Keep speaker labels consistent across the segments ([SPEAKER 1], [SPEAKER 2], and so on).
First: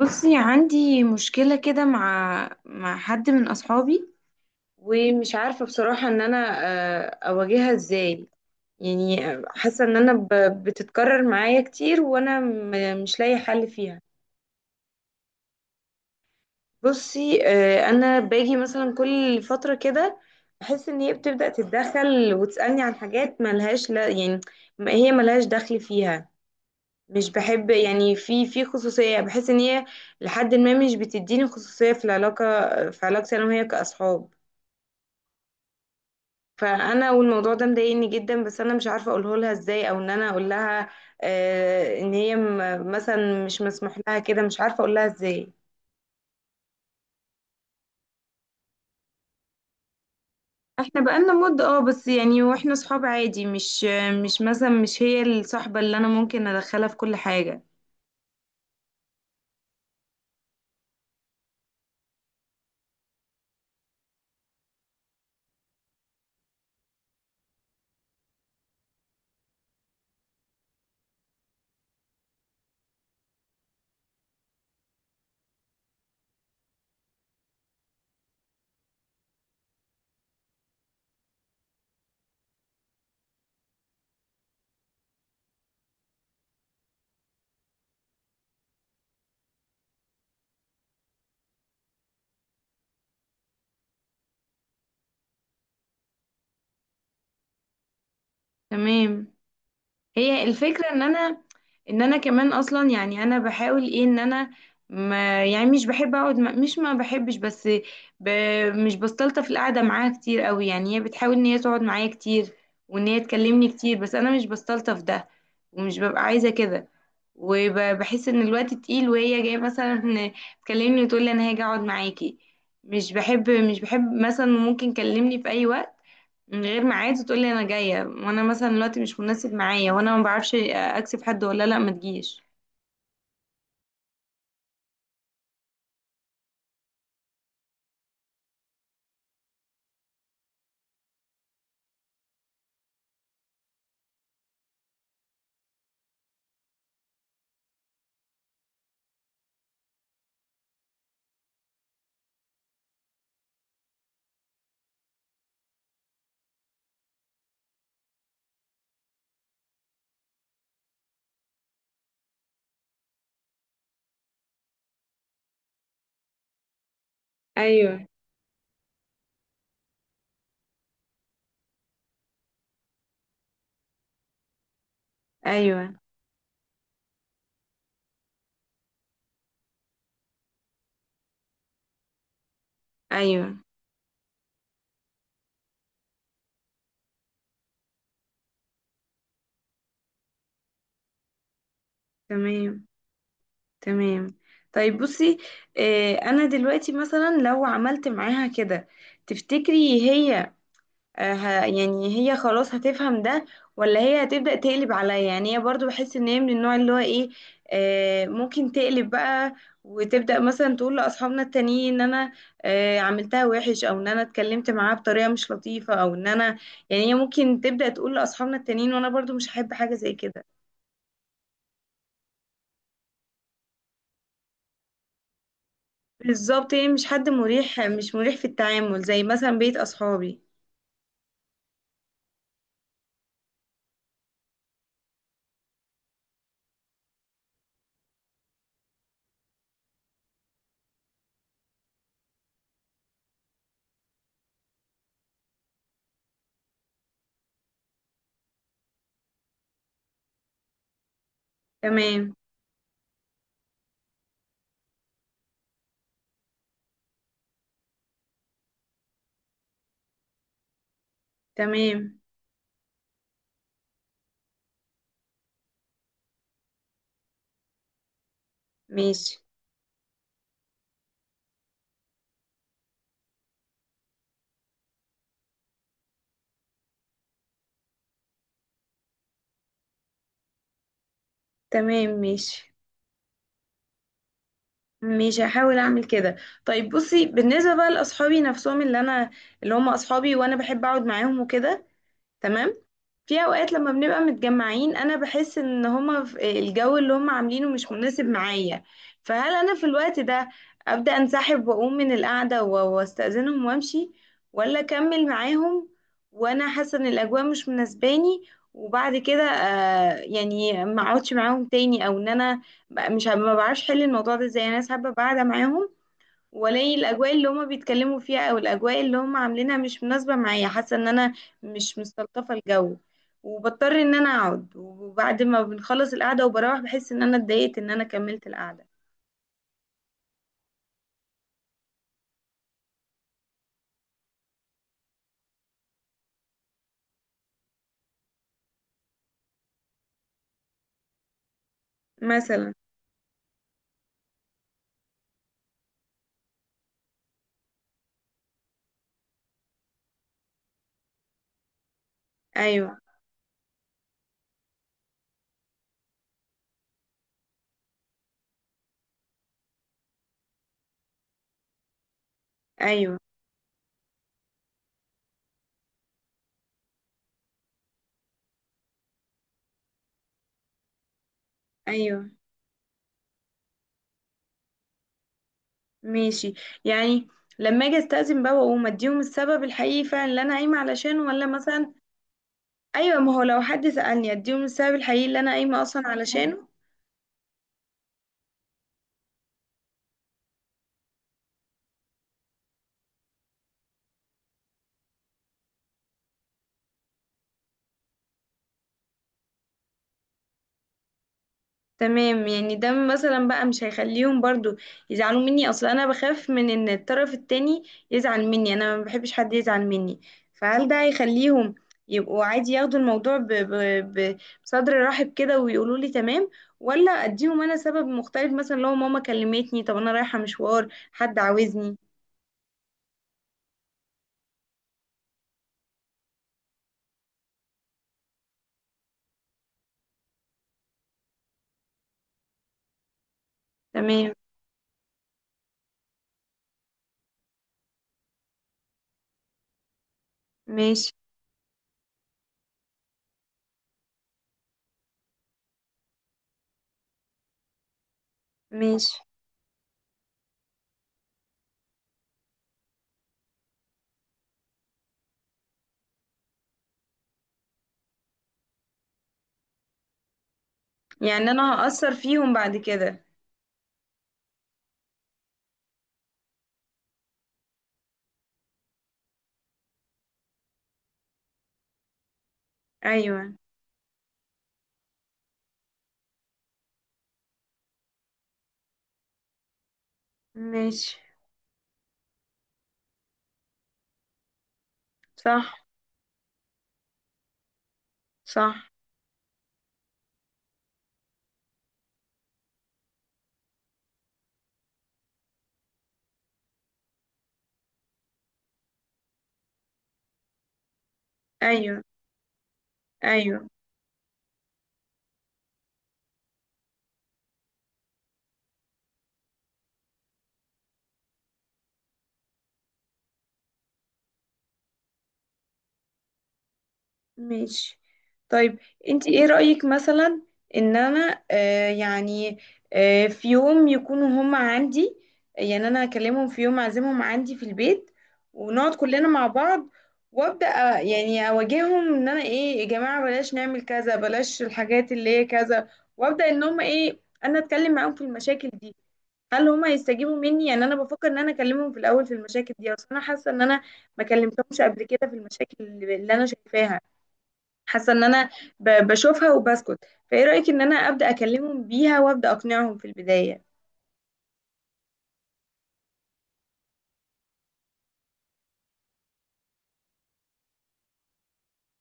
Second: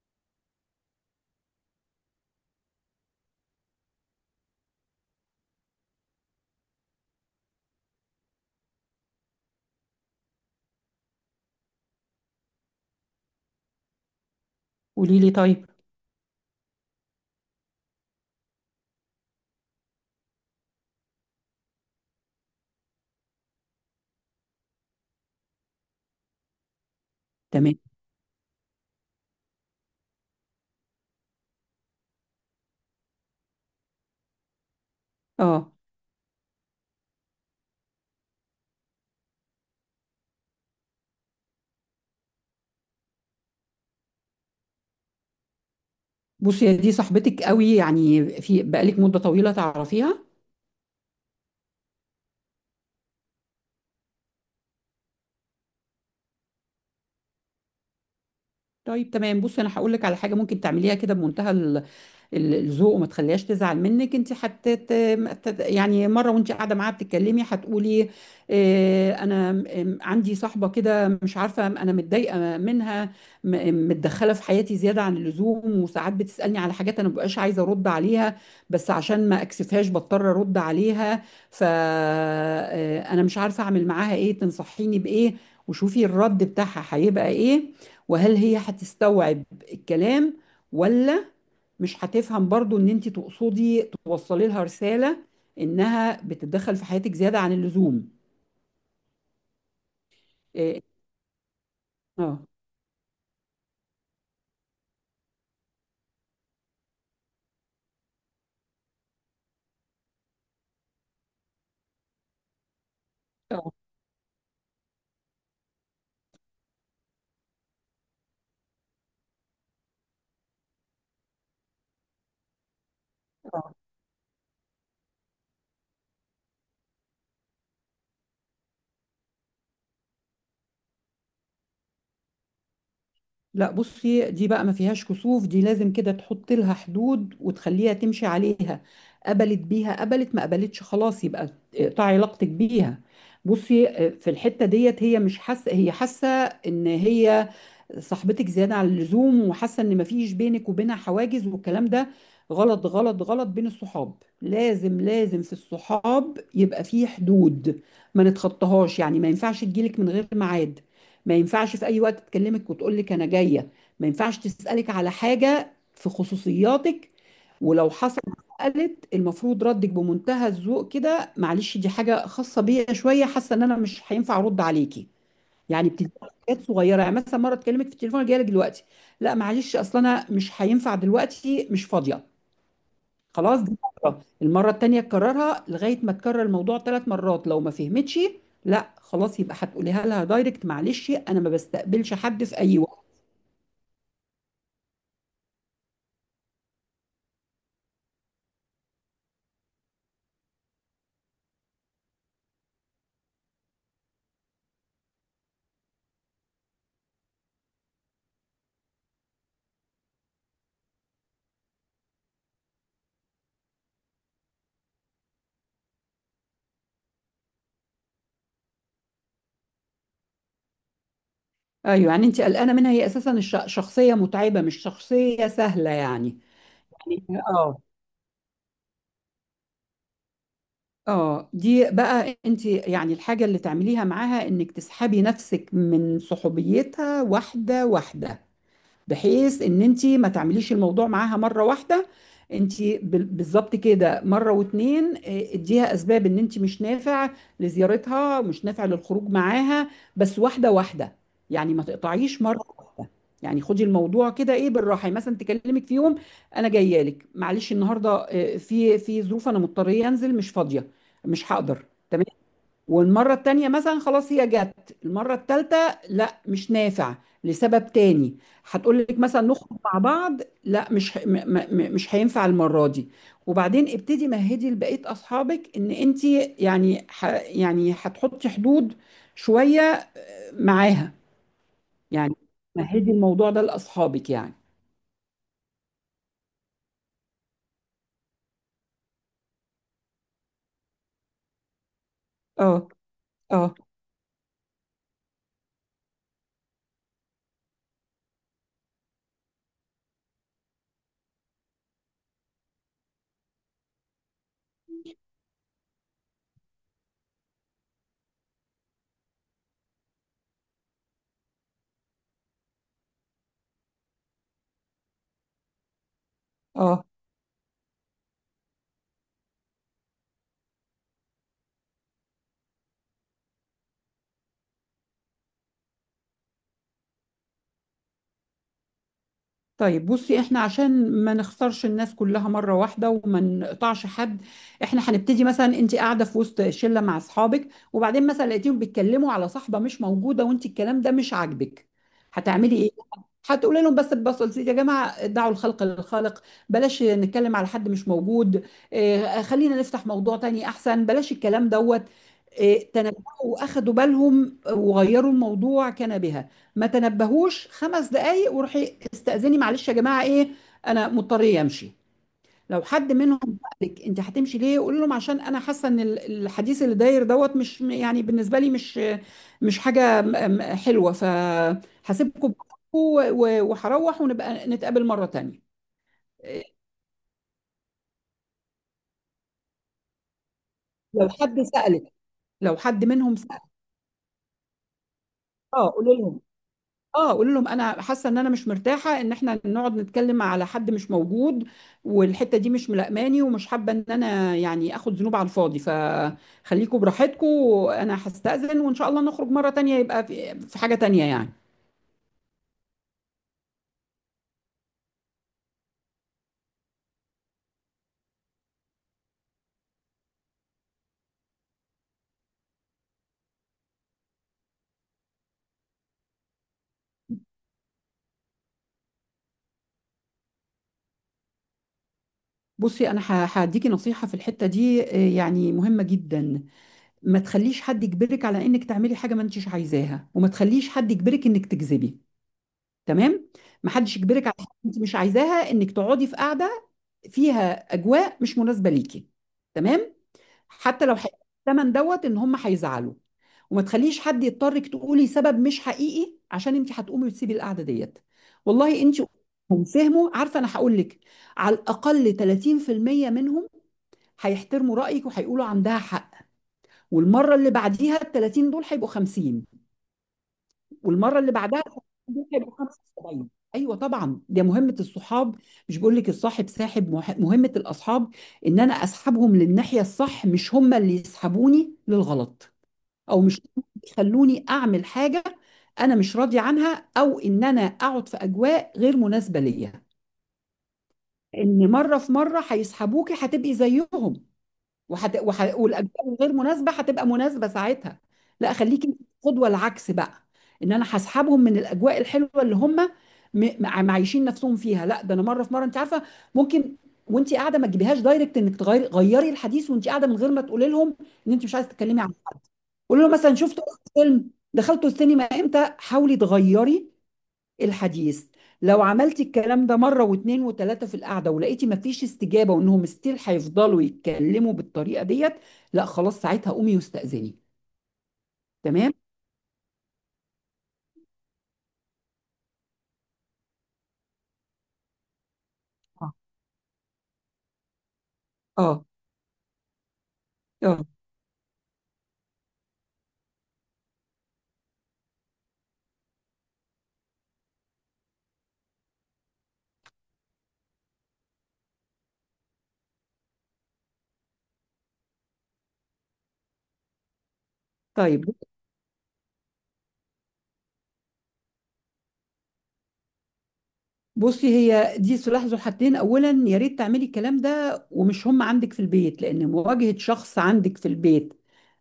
[SPEAKER 1] بصي، عندي مشكلة كده مع حد من أصحابي. ومش عارفة بصراحة إن أنا أواجهها إزاي، يعني. حاسة إن أنا بتتكرر معايا كتير، وأنا مش لاقي حل فيها.
[SPEAKER 2] قولي لي طيب.
[SPEAKER 1] بصي، أنا باجي مثلا كل فترة كده، بحس إن هي بتبدأ تتدخل وتسألني عن حاجات ملهاش، لا، يعني هي ملهاش دخل فيها. مش بحب،
[SPEAKER 2] تمام.
[SPEAKER 1] يعني، في خصوصية، يعني بحس ان هي لحد ما مش بتديني خصوصية في العلاقة، في علاقتي انا وهي كأصحاب.
[SPEAKER 2] اه.
[SPEAKER 1] فانا والموضوع ده مضايقني جدا، بس انا مش عارفة اقوله لها ازاي، او ان انا اقول لها ان هي مثلا مش مسموح لها كده، مش عارفة اقول لها ازاي.
[SPEAKER 2] بصي، يا دي صاحبتك قوي يعني، في بقالك مدة طويلة تعرفيها؟
[SPEAKER 1] احنا بقالنا مدة، اه، بس يعني واحنا صحاب عادي، مش مثلا مش هي الصاحبة اللي انا ممكن ادخلها في كل حاجة.
[SPEAKER 2] طيب تمام. بصي انا هقول لك على حاجة ممكن تعمليها كده، بمنتهى الذوق، وما تخليهاش تزعل منك انت حتى. يعني مره وانت قاعده معاها بتتكلمي هتقولي، انا عندي صاحبه كده، مش عارفه، انا متضايقه منها، متدخله في حياتي زياده عن اللزوم، وساعات بتسالني على حاجات انا مبقاش عايزه ارد عليها، بس عشان ما اكسفهاش بضطر ارد عليها. فانا مش عارفه اعمل معاها ايه، تنصحيني بايه؟ وشوفي الرد بتاعها هيبقى ايه، وهل هي هتستوعب الكلام، ولا مش هتفهم برضو ان انت تقصدي توصلي لها رسالة انها بتتدخل في حياتك زيادة عن اللزوم.
[SPEAKER 1] تمام. هي
[SPEAKER 2] إيه،
[SPEAKER 1] الفكرة ان انا، ان انا
[SPEAKER 2] اه.
[SPEAKER 1] كمان اصلا، يعني انا بحاول ايه ان انا، ما يعني مش بحب اقعد، ما بحبش بس، ب مش بستلطف القعدة معاها كتير قوي. يعني هي بتحاول ان هي تقعد معايا كتير وان هي تكلمني
[SPEAKER 2] اه.
[SPEAKER 1] كتير، بس انا مش بستلطف ده، ومش ببقى عايزة كده. وبحس ان الوقت تقيل، وهي جايه مثلا تكلمني وتقول لي انا هاجي اقعد معاكي. مش بحب
[SPEAKER 2] آه.
[SPEAKER 1] مش بحب مثلا ممكن كلمني في اي وقت من غير ميعاد وتقول لي انا جايه، وانا مثلا دلوقتي مش مناسب معايا، وانا ما بعرفش اكسب حد ولا لا ما تجيش.
[SPEAKER 2] لا، بصي دي بقى ما فيهاش كسوف، دي لازم كده تحط لها حدود وتخليها تمشي عليها. قبلت بيها قبلت، ما قبلتش خلاص يبقى اقطعي علاقتك بيها. بصي في الحتة ديت، هي مش حاسة، هي حاسة ان هي صاحبتك زيادة عن اللزوم، وحاسة ان ما فيش بينك وبينها حواجز، والكلام ده غلط غلط غلط. بين الصحاب لازم لازم في الصحاب يبقى في حدود ما نتخطاهاش، يعني ما ينفعش تجيلك من غير ميعاد، ما ينفعش في اي وقت تكلمك وتقول لك انا جايه، ما ينفعش تسالك على حاجه في خصوصياتك. ولو
[SPEAKER 1] ايوه،
[SPEAKER 2] حصل، قالت المفروض ردك بمنتهى الذوق كده، معلش دي حاجه خاصه بيا شويه، حاسه ان انا مش هينفع ارد عليكي. يعني
[SPEAKER 1] ايوه،
[SPEAKER 2] بتدي حاجات صغيره، يعني مثلا مره تكلمك في التليفون جايه لك دلوقتي، لا معلش اصل انا مش هينفع دلوقتي، مش فاضيه
[SPEAKER 1] ايوه.
[SPEAKER 2] خلاص. دي المرة التانية تكررها، لغاية ما تكرر الموضوع 3 مرات، لو ما فهمتش لا خلاص يبقى هتقوليها لها دايركت، معلش انا ما بستقبلش حد في اي
[SPEAKER 1] تمام،
[SPEAKER 2] وقت.
[SPEAKER 1] تمام. طيب بصي، انا دلوقتي مثلا لو عملت معاها كده، تفتكري هي يعني هي خلاص هتفهم ده، ولا هي هتبدأ تقلب عليا؟ يعني هي برضو بحس ان هي من النوع اللي هو ايه، ممكن تقلب بقى وتبدأ مثلا تقول لأصحابنا التانيين ان انا عملتها وحش، او ان انا اتكلمت معاها بطريقة مش لطيفة، او ان انا، يعني هي ممكن تبدأ تقول لأصحابنا التانيين، وانا برضو مش هحب حاجة زي كده.
[SPEAKER 2] ايوه، يعني انت قلقانة منها، هي اساسا شخصية متعبة، مش شخصية سهلة يعني.
[SPEAKER 1] بالظبط، هي مش
[SPEAKER 2] يعني
[SPEAKER 1] حد
[SPEAKER 2] اه.
[SPEAKER 1] مريح، مش مريح في التعامل، زي مثلا بيت أصحابي.
[SPEAKER 2] اه دي بقى، انت يعني الحاجة اللي تعمليها معاها انك تسحبي نفسك من صحوبيتها واحدة واحدة، بحيث ان انت ما تعمليش الموضوع معاها مره واحده. انت بالظبط كده، مره واتنين اديها اسباب ان انت مش نافع لزيارتها، مش نافع للخروج معاها، بس واحده واحده، يعني ما
[SPEAKER 1] تمام،
[SPEAKER 2] تقطعيش مره واحده. يعني خدي الموضوع كده، ايه، بالراحه. يعني مثلا تكلمك في يوم، انا جايه لك، معلش النهارده في ظروف، انا مضطريه انزل، مش فاضيه، مش هقدر.
[SPEAKER 1] تمام،
[SPEAKER 2] والمرة التانية مثلا خلاص، هي جت المرة التالتة، لا مش نافع، لسبب تاني. هتقول لك
[SPEAKER 1] ماشي.
[SPEAKER 2] مثلا نخرج مع بعض، لا، مش ه- م م م- مش هينفع المرة دي. وبعدين ابتدي مهدي لبقية أصحابك إن أنت، يعني يعني هتحطي حدود شوية معاها.
[SPEAKER 1] تمام،
[SPEAKER 2] يعني
[SPEAKER 1] ماشي،
[SPEAKER 2] مهدي الموضوع ده لأصحابك يعني.
[SPEAKER 1] مش هحاول اعمل كده. طيب بصي، بالنسبه بقى لاصحابي نفسهم، اللي هم اصحابي وانا بحب اقعد معاهم وكده.
[SPEAKER 2] اه.
[SPEAKER 1] تمام. في اوقات
[SPEAKER 2] اه.
[SPEAKER 1] لما بنبقى متجمعين انا بحس ان هما في الجو اللي هما عاملينه مش مناسب معايا. فهل انا في الوقت ده ابدا انسحب واقوم من القعده واستاذنهم وامشي، ولا اكمل معاهم وانا حاسه ان الاجواء مش مناسباني؟ وبعد كده، يعني ما اقعدش معاهم تاني، او ان انا، ب- مش ه- ما بعرفش احل الموضوع ده. زي انا حابه قاعده معاهم ولاقي
[SPEAKER 2] اه.
[SPEAKER 1] الاجواء اللي هما بيتكلموا فيها او الاجواء اللي هما عاملينها مش مناسبه معايا، حاسه ان انا مش مستلطفه الجو، وبضطر ان انا اقعد، وبعد ما بنخلص القعده وبروح بحس ان انا اتضايقت ان انا كملت القعده.
[SPEAKER 2] طيب بصي، احنا عشان ما نخسرش الناس كلها مرة واحدة وما نقطعش حد، احنا هنبتدي. مثلا انت قاعدة في وسط شلة مع اصحابك، وبعدين مثلا لقيتيهم بيتكلموا على صاحبة مش موجودة، وانت الكلام ده مش عاجبك،
[SPEAKER 1] مثلا.
[SPEAKER 2] هتعملي ايه؟ هتقولي لهم بس ببساطة، يا جماعة دعوا الخلق للخالق، بلاش نتكلم على حد مش موجود. اه خلينا نفتح موضوع تاني احسن، بلاش الكلام دوت. اه،
[SPEAKER 1] ايوه،
[SPEAKER 2] تنبهوا واخدوا بالهم وغيروا الموضوع، كان بها. ما تنبهوش، 5 دقايق وروحي استأذني، معلش يا جماعة ايه، انا مضطرة امشي. لو حد
[SPEAKER 1] ايوه،
[SPEAKER 2] منهم قال لك انت هتمشي ليه، قول لهم عشان انا حاسه ان الحديث اللي داير دوت، مش يعني بالنسبه لي، مش حاجه حلوه،
[SPEAKER 1] ايوه،
[SPEAKER 2] فهسيبكم براحتكم وهروح، ونبقى نتقابل مره تانية.
[SPEAKER 1] ماشي.
[SPEAKER 2] إيه،
[SPEAKER 1] يعني لما اجي استأذن بقى واقوم اديهم السبب الحقيقي فعلا اللي انا قايمه علشانه،
[SPEAKER 2] لو
[SPEAKER 1] ولا
[SPEAKER 2] حد
[SPEAKER 1] مثلا؟
[SPEAKER 2] سألك لو حد
[SPEAKER 1] ايوه، ما
[SPEAKER 2] منهم
[SPEAKER 1] هو
[SPEAKER 2] سأل.
[SPEAKER 1] لو حد سألني اديهم السبب الحقيقي اللي انا قايمه
[SPEAKER 2] اه.
[SPEAKER 1] اصلا علشانه.
[SPEAKER 2] قول لهم، انا حاسه ان انا مش مرتاحه ان احنا نقعد نتكلم على حد مش موجود، والحته دي مش ملائماني، ومش حابه ان انا يعني اخد ذنوب على الفاضي، فخليكم براحتكم، انا هستأذن، وان شاء الله نخرج مره تانية يبقى في حاجه تانية يعني.
[SPEAKER 1] تمام. يعني ده مثلا بقى مش هيخليهم برضو يزعلوا مني؟ اصلا انا بخاف من ان الطرف التاني يزعل مني، انا ما بحبش حد يزعل مني. فهل ده هيخليهم يبقوا عادي، ياخدوا الموضوع ب- بصدر رحب كده ويقولوا لي تمام، ولا اديهم انا سبب مختلف مثلا، لو ماما كلمتني، طب انا رايحة مشوار، حد عاوزني؟
[SPEAKER 2] بصي انا هديكي نصيحه في الحته دي يعني مهمه جدا. ما تخليش حد يجبرك على انك تعملي حاجه ما انتش عايزاها، وما تخليش حد يجبرك انك تكذبي. تمام. ما حدش
[SPEAKER 1] تمام،
[SPEAKER 2] يجبرك على حاجه انت مش عايزاها، انك تقعدي في قاعده فيها اجواء مش مناسبه ليكي. تمام. حتى
[SPEAKER 1] ماشي.
[SPEAKER 2] لو هيدفعوا الثمن دوت ان هم هيزعلوا، وما تخليش حد يضطرك تقولي سبب مش حقيقي، عشان انت هتقومي وتسيبي القعده ديت. والله
[SPEAKER 1] ماشي،
[SPEAKER 2] انت، هم فهموا، عارفه انا هقول لك، على الاقل 30% منهم هيحترموا رايك وهيقولوا عندها حق. والمره اللي بعديها ال 30 دول هيبقوا 50، والمره
[SPEAKER 1] يعني
[SPEAKER 2] اللي بعدها
[SPEAKER 1] انا هأثر فيهم
[SPEAKER 2] ممكن يبقى
[SPEAKER 1] بعد كده؟
[SPEAKER 2] 75. ايوه طبعا، ده مهمه الصحاب، مش بقول لك الصاحب ساحب، مهمه الاصحاب ان انا اسحبهم للناحيه الصح، مش هم اللي يسحبوني للغلط، او
[SPEAKER 1] ايوه،
[SPEAKER 2] مش يخلوني اعمل حاجه انا مش راضي عنها، او ان انا اقعد في اجواء غير مناسبه ليا.
[SPEAKER 1] ماشي.
[SPEAKER 2] ان مره في مره هيسحبوكي، هتبقي زيهم،
[SPEAKER 1] صح،
[SPEAKER 2] والاجزاء الغير مناسبه هتبقى مناسبه ساعتها. لا
[SPEAKER 1] صح.
[SPEAKER 2] خليكي قدوه العكس بقى، ان انا هسحبهم من الاجواء الحلوه اللي هم معيشين نفسهم فيها. لا ده انا مره في مره، انت عارفه، ممكن وانت قاعده ما تجيبيهاش دايركت، انك تغيري، غيري الحديث وانت قاعده، من غير ما تقولي لهم ان انت مش عايزه
[SPEAKER 1] ايوه،
[SPEAKER 2] تتكلمي عنه. قولي له مثلا،
[SPEAKER 1] ايوه.
[SPEAKER 2] شفتوا فيلم، دخلتوا السينما امتى، حاولي تغيري الحديث. لو عملتي الكلام ده مرة واتنين وتلاتة في القعدة، ولقيتي مفيش استجابة وانهم ستيل هيفضلوا يتكلموا بالطريقة ديت، لا خلاص، ساعتها قومي واستأذني.
[SPEAKER 1] ماشي. طيب،
[SPEAKER 2] تمام.
[SPEAKER 1] انت ايه رأيك مثلا ان انا يعني، في يوم يكونوا هم عندي، يعني انا
[SPEAKER 2] آه.
[SPEAKER 1] اكلمهم في يوم اعزمهم عندي في البيت ونقعد
[SPEAKER 2] اه.
[SPEAKER 1] كلنا مع بعض، وابدا
[SPEAKER 2] اه.
[SPEAKER 1] يعني اواجههم ان انا ايه، يا جماعة بلاش نعمل كذا، بلاش الحاجات اللي هي كذا، وابدا ان هم ايه، انا اتكلم معاهم في المشاكل دي. هل هم هيستجيبوا مني؟ يعني انا بفكر ان انا اكلمهم في الاول في المشاكل دي، اصل انا حاسة ان انا ما كلمتهمش قبل كده في المشاكل اللي انا شايفاها، حاسه ان انا
[SPEAKER 2] طيب
[SPEAKER 1] بشوفها وبسكت. فايه رايك ان انا ابدا اكلمهم بيها وابدا اقنعهم في البدايه؟
[SPEAKER 2] بصي، هي دي سلاح ذو حدين. اولا يا ريت تعملي الكلام ده ومش هم عندك في البيت، لان مواجهة شخص عندك في البيت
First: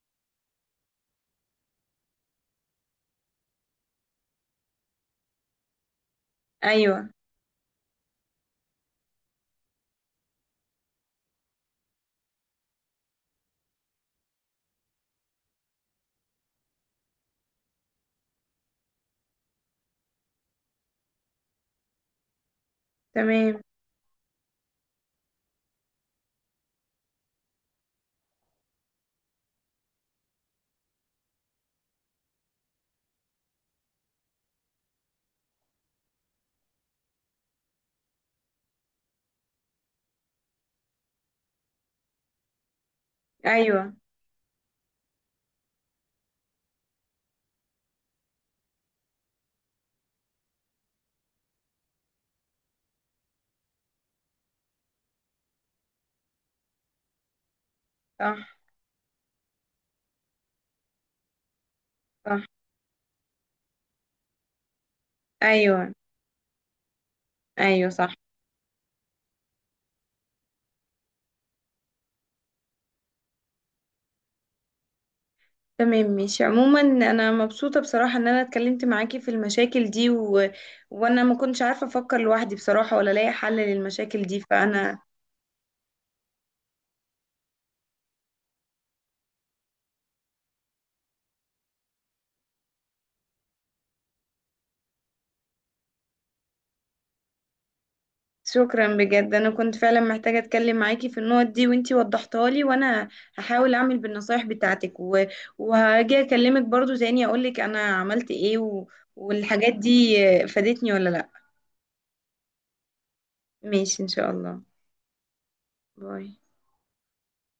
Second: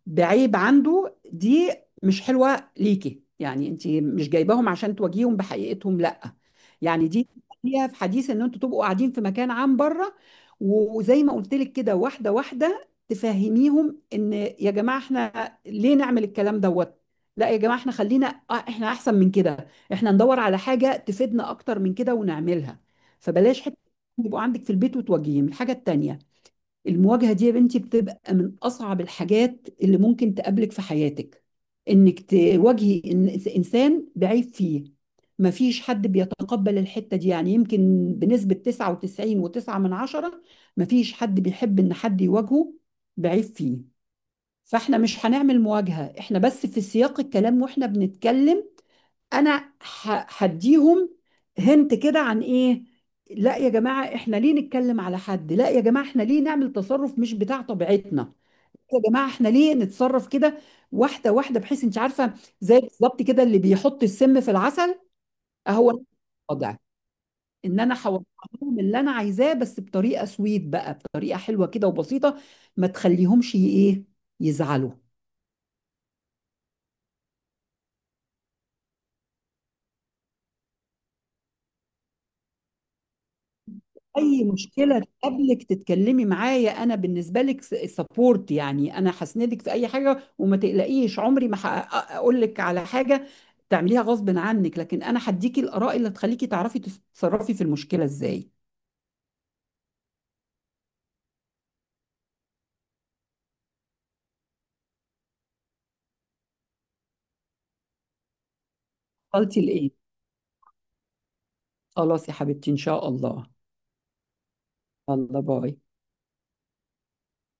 [SPEAKER 2] بعيب عنده دي مش حلوة ليكي، يعني انت مش جايباهم عشان تواجهيهم بحقيقتهم، لا. يعني
[SPEAKER 1] ايوه،
[SPEAKER 2] دي فيها، حديث ان انتوا تبقوا قاعدين في مكان عام بره، وزي ما قلت لك كده واحده واحده تفهميهم، ان يا جماعه احنا ليه نعمل الكلام دوت. لا يا جماعه، احنا خلينا آه، احنا احسن من كده، احنا ندور على حاجه تفيدنا اكتر من كده ونعملها.
[SPEAKER 1] تمام.
[SPEAKER 2] فبلاش حته يبقوا عندك في البيت وتوجهيهم الحاجه التانيه. المواجهة دي يا بنتي بتبقى من أصعب الحاجات اللي ممكن تقابلك في حياتك، إنك تواجهي إنسان بعيب فيه. مفيش حد بيتقبل الحتة دي، يعني يمكن بنسبة 99 وتسعة من عشرة مفيش حد بيحب إن حد يواجهه بعيب فيه.
[SPEAKER 1] ايوه،
[SPEAKER 2] فإحنا مش هنعمل مواجهة، إحنا بس في سياق الكلام وإحنا بنتكلم. انا هديهم هنت كده عن ايه؟ لا يا جماعه احنا ليه نتكلم على حد، لا يا جماعه احنا ليه نعمل تصرف مش بتاع طبيعتنا،
[SPEAKER 1] صح.
[SPEAKER 2] يا جماعه احنا ليه نتصرف كده. واحده واحده، بحيث انت عارفه،
[SPEAKER 1] صح،
[SPEAKER 2] زي بالظبط كده اللي بيحط السم في العسل، اهو
[SPEAKER 1] ايوه،
[SPEAKER 2] نفس الوضع. ان
[SPEAKER 1] ايوه،
[SPEAKER 2] انا
[SPEAKER 1] صح.
[SPEAKER 2] هوضح لهم اللي انا عايزاه، بس بطريقه سويت بقى، بطريقه حلوه كده وبسيطه، ما تخليهمش ي- ايه يزعلوا.
[SPEAKER 1] تمام، ماشي. عموما انا مبسوطه بصراحه ان انا اتكلمت معاكي في المشاكل دي، وانا ما كنتش عارفه افكر لوحدي بصراحه ولا الاقي حل للمشاكل دي،
[SPEAKER 2] اي
[SPEAKER 1] فانا
[SPEAKER 2] مشكله تقابلك تتكلمي معايا، انا بالنسبه لك سبورت، يعني انا هسندك في اي حاجه، وما تقلقيش عمري ما اقول لك على حاجه تعمليها غصب عنك، لكن انا هديكي الاراء اللي تخليكي تعرفي تتصرفي في المشكله ازاي.
[SPEAKER 1] شكرا بجد، انا كنت فعلا محتاجة اتكلم معاكي في النقط دي وانتي وضحتها لي، وانا هحاول اعمل بالنصايح بتاعتك، وهاجي اكلمك برضو تاني اقولك انا عملت ايه
[SPEAKER 2] وصلتي
[SPEAKER 1] والحاجات
[SPEAKER 2] لايه؟
[SPEAKER 1] دي فادتني ولا لا.
[SPEAKER 2] خلاص يا حبيبتي، ان شاء الله.
[SPEAKER 1] ماشي، ان شاء الله.
[SPEAKER 2] الله، باي.
[SPEAKER 1] باي.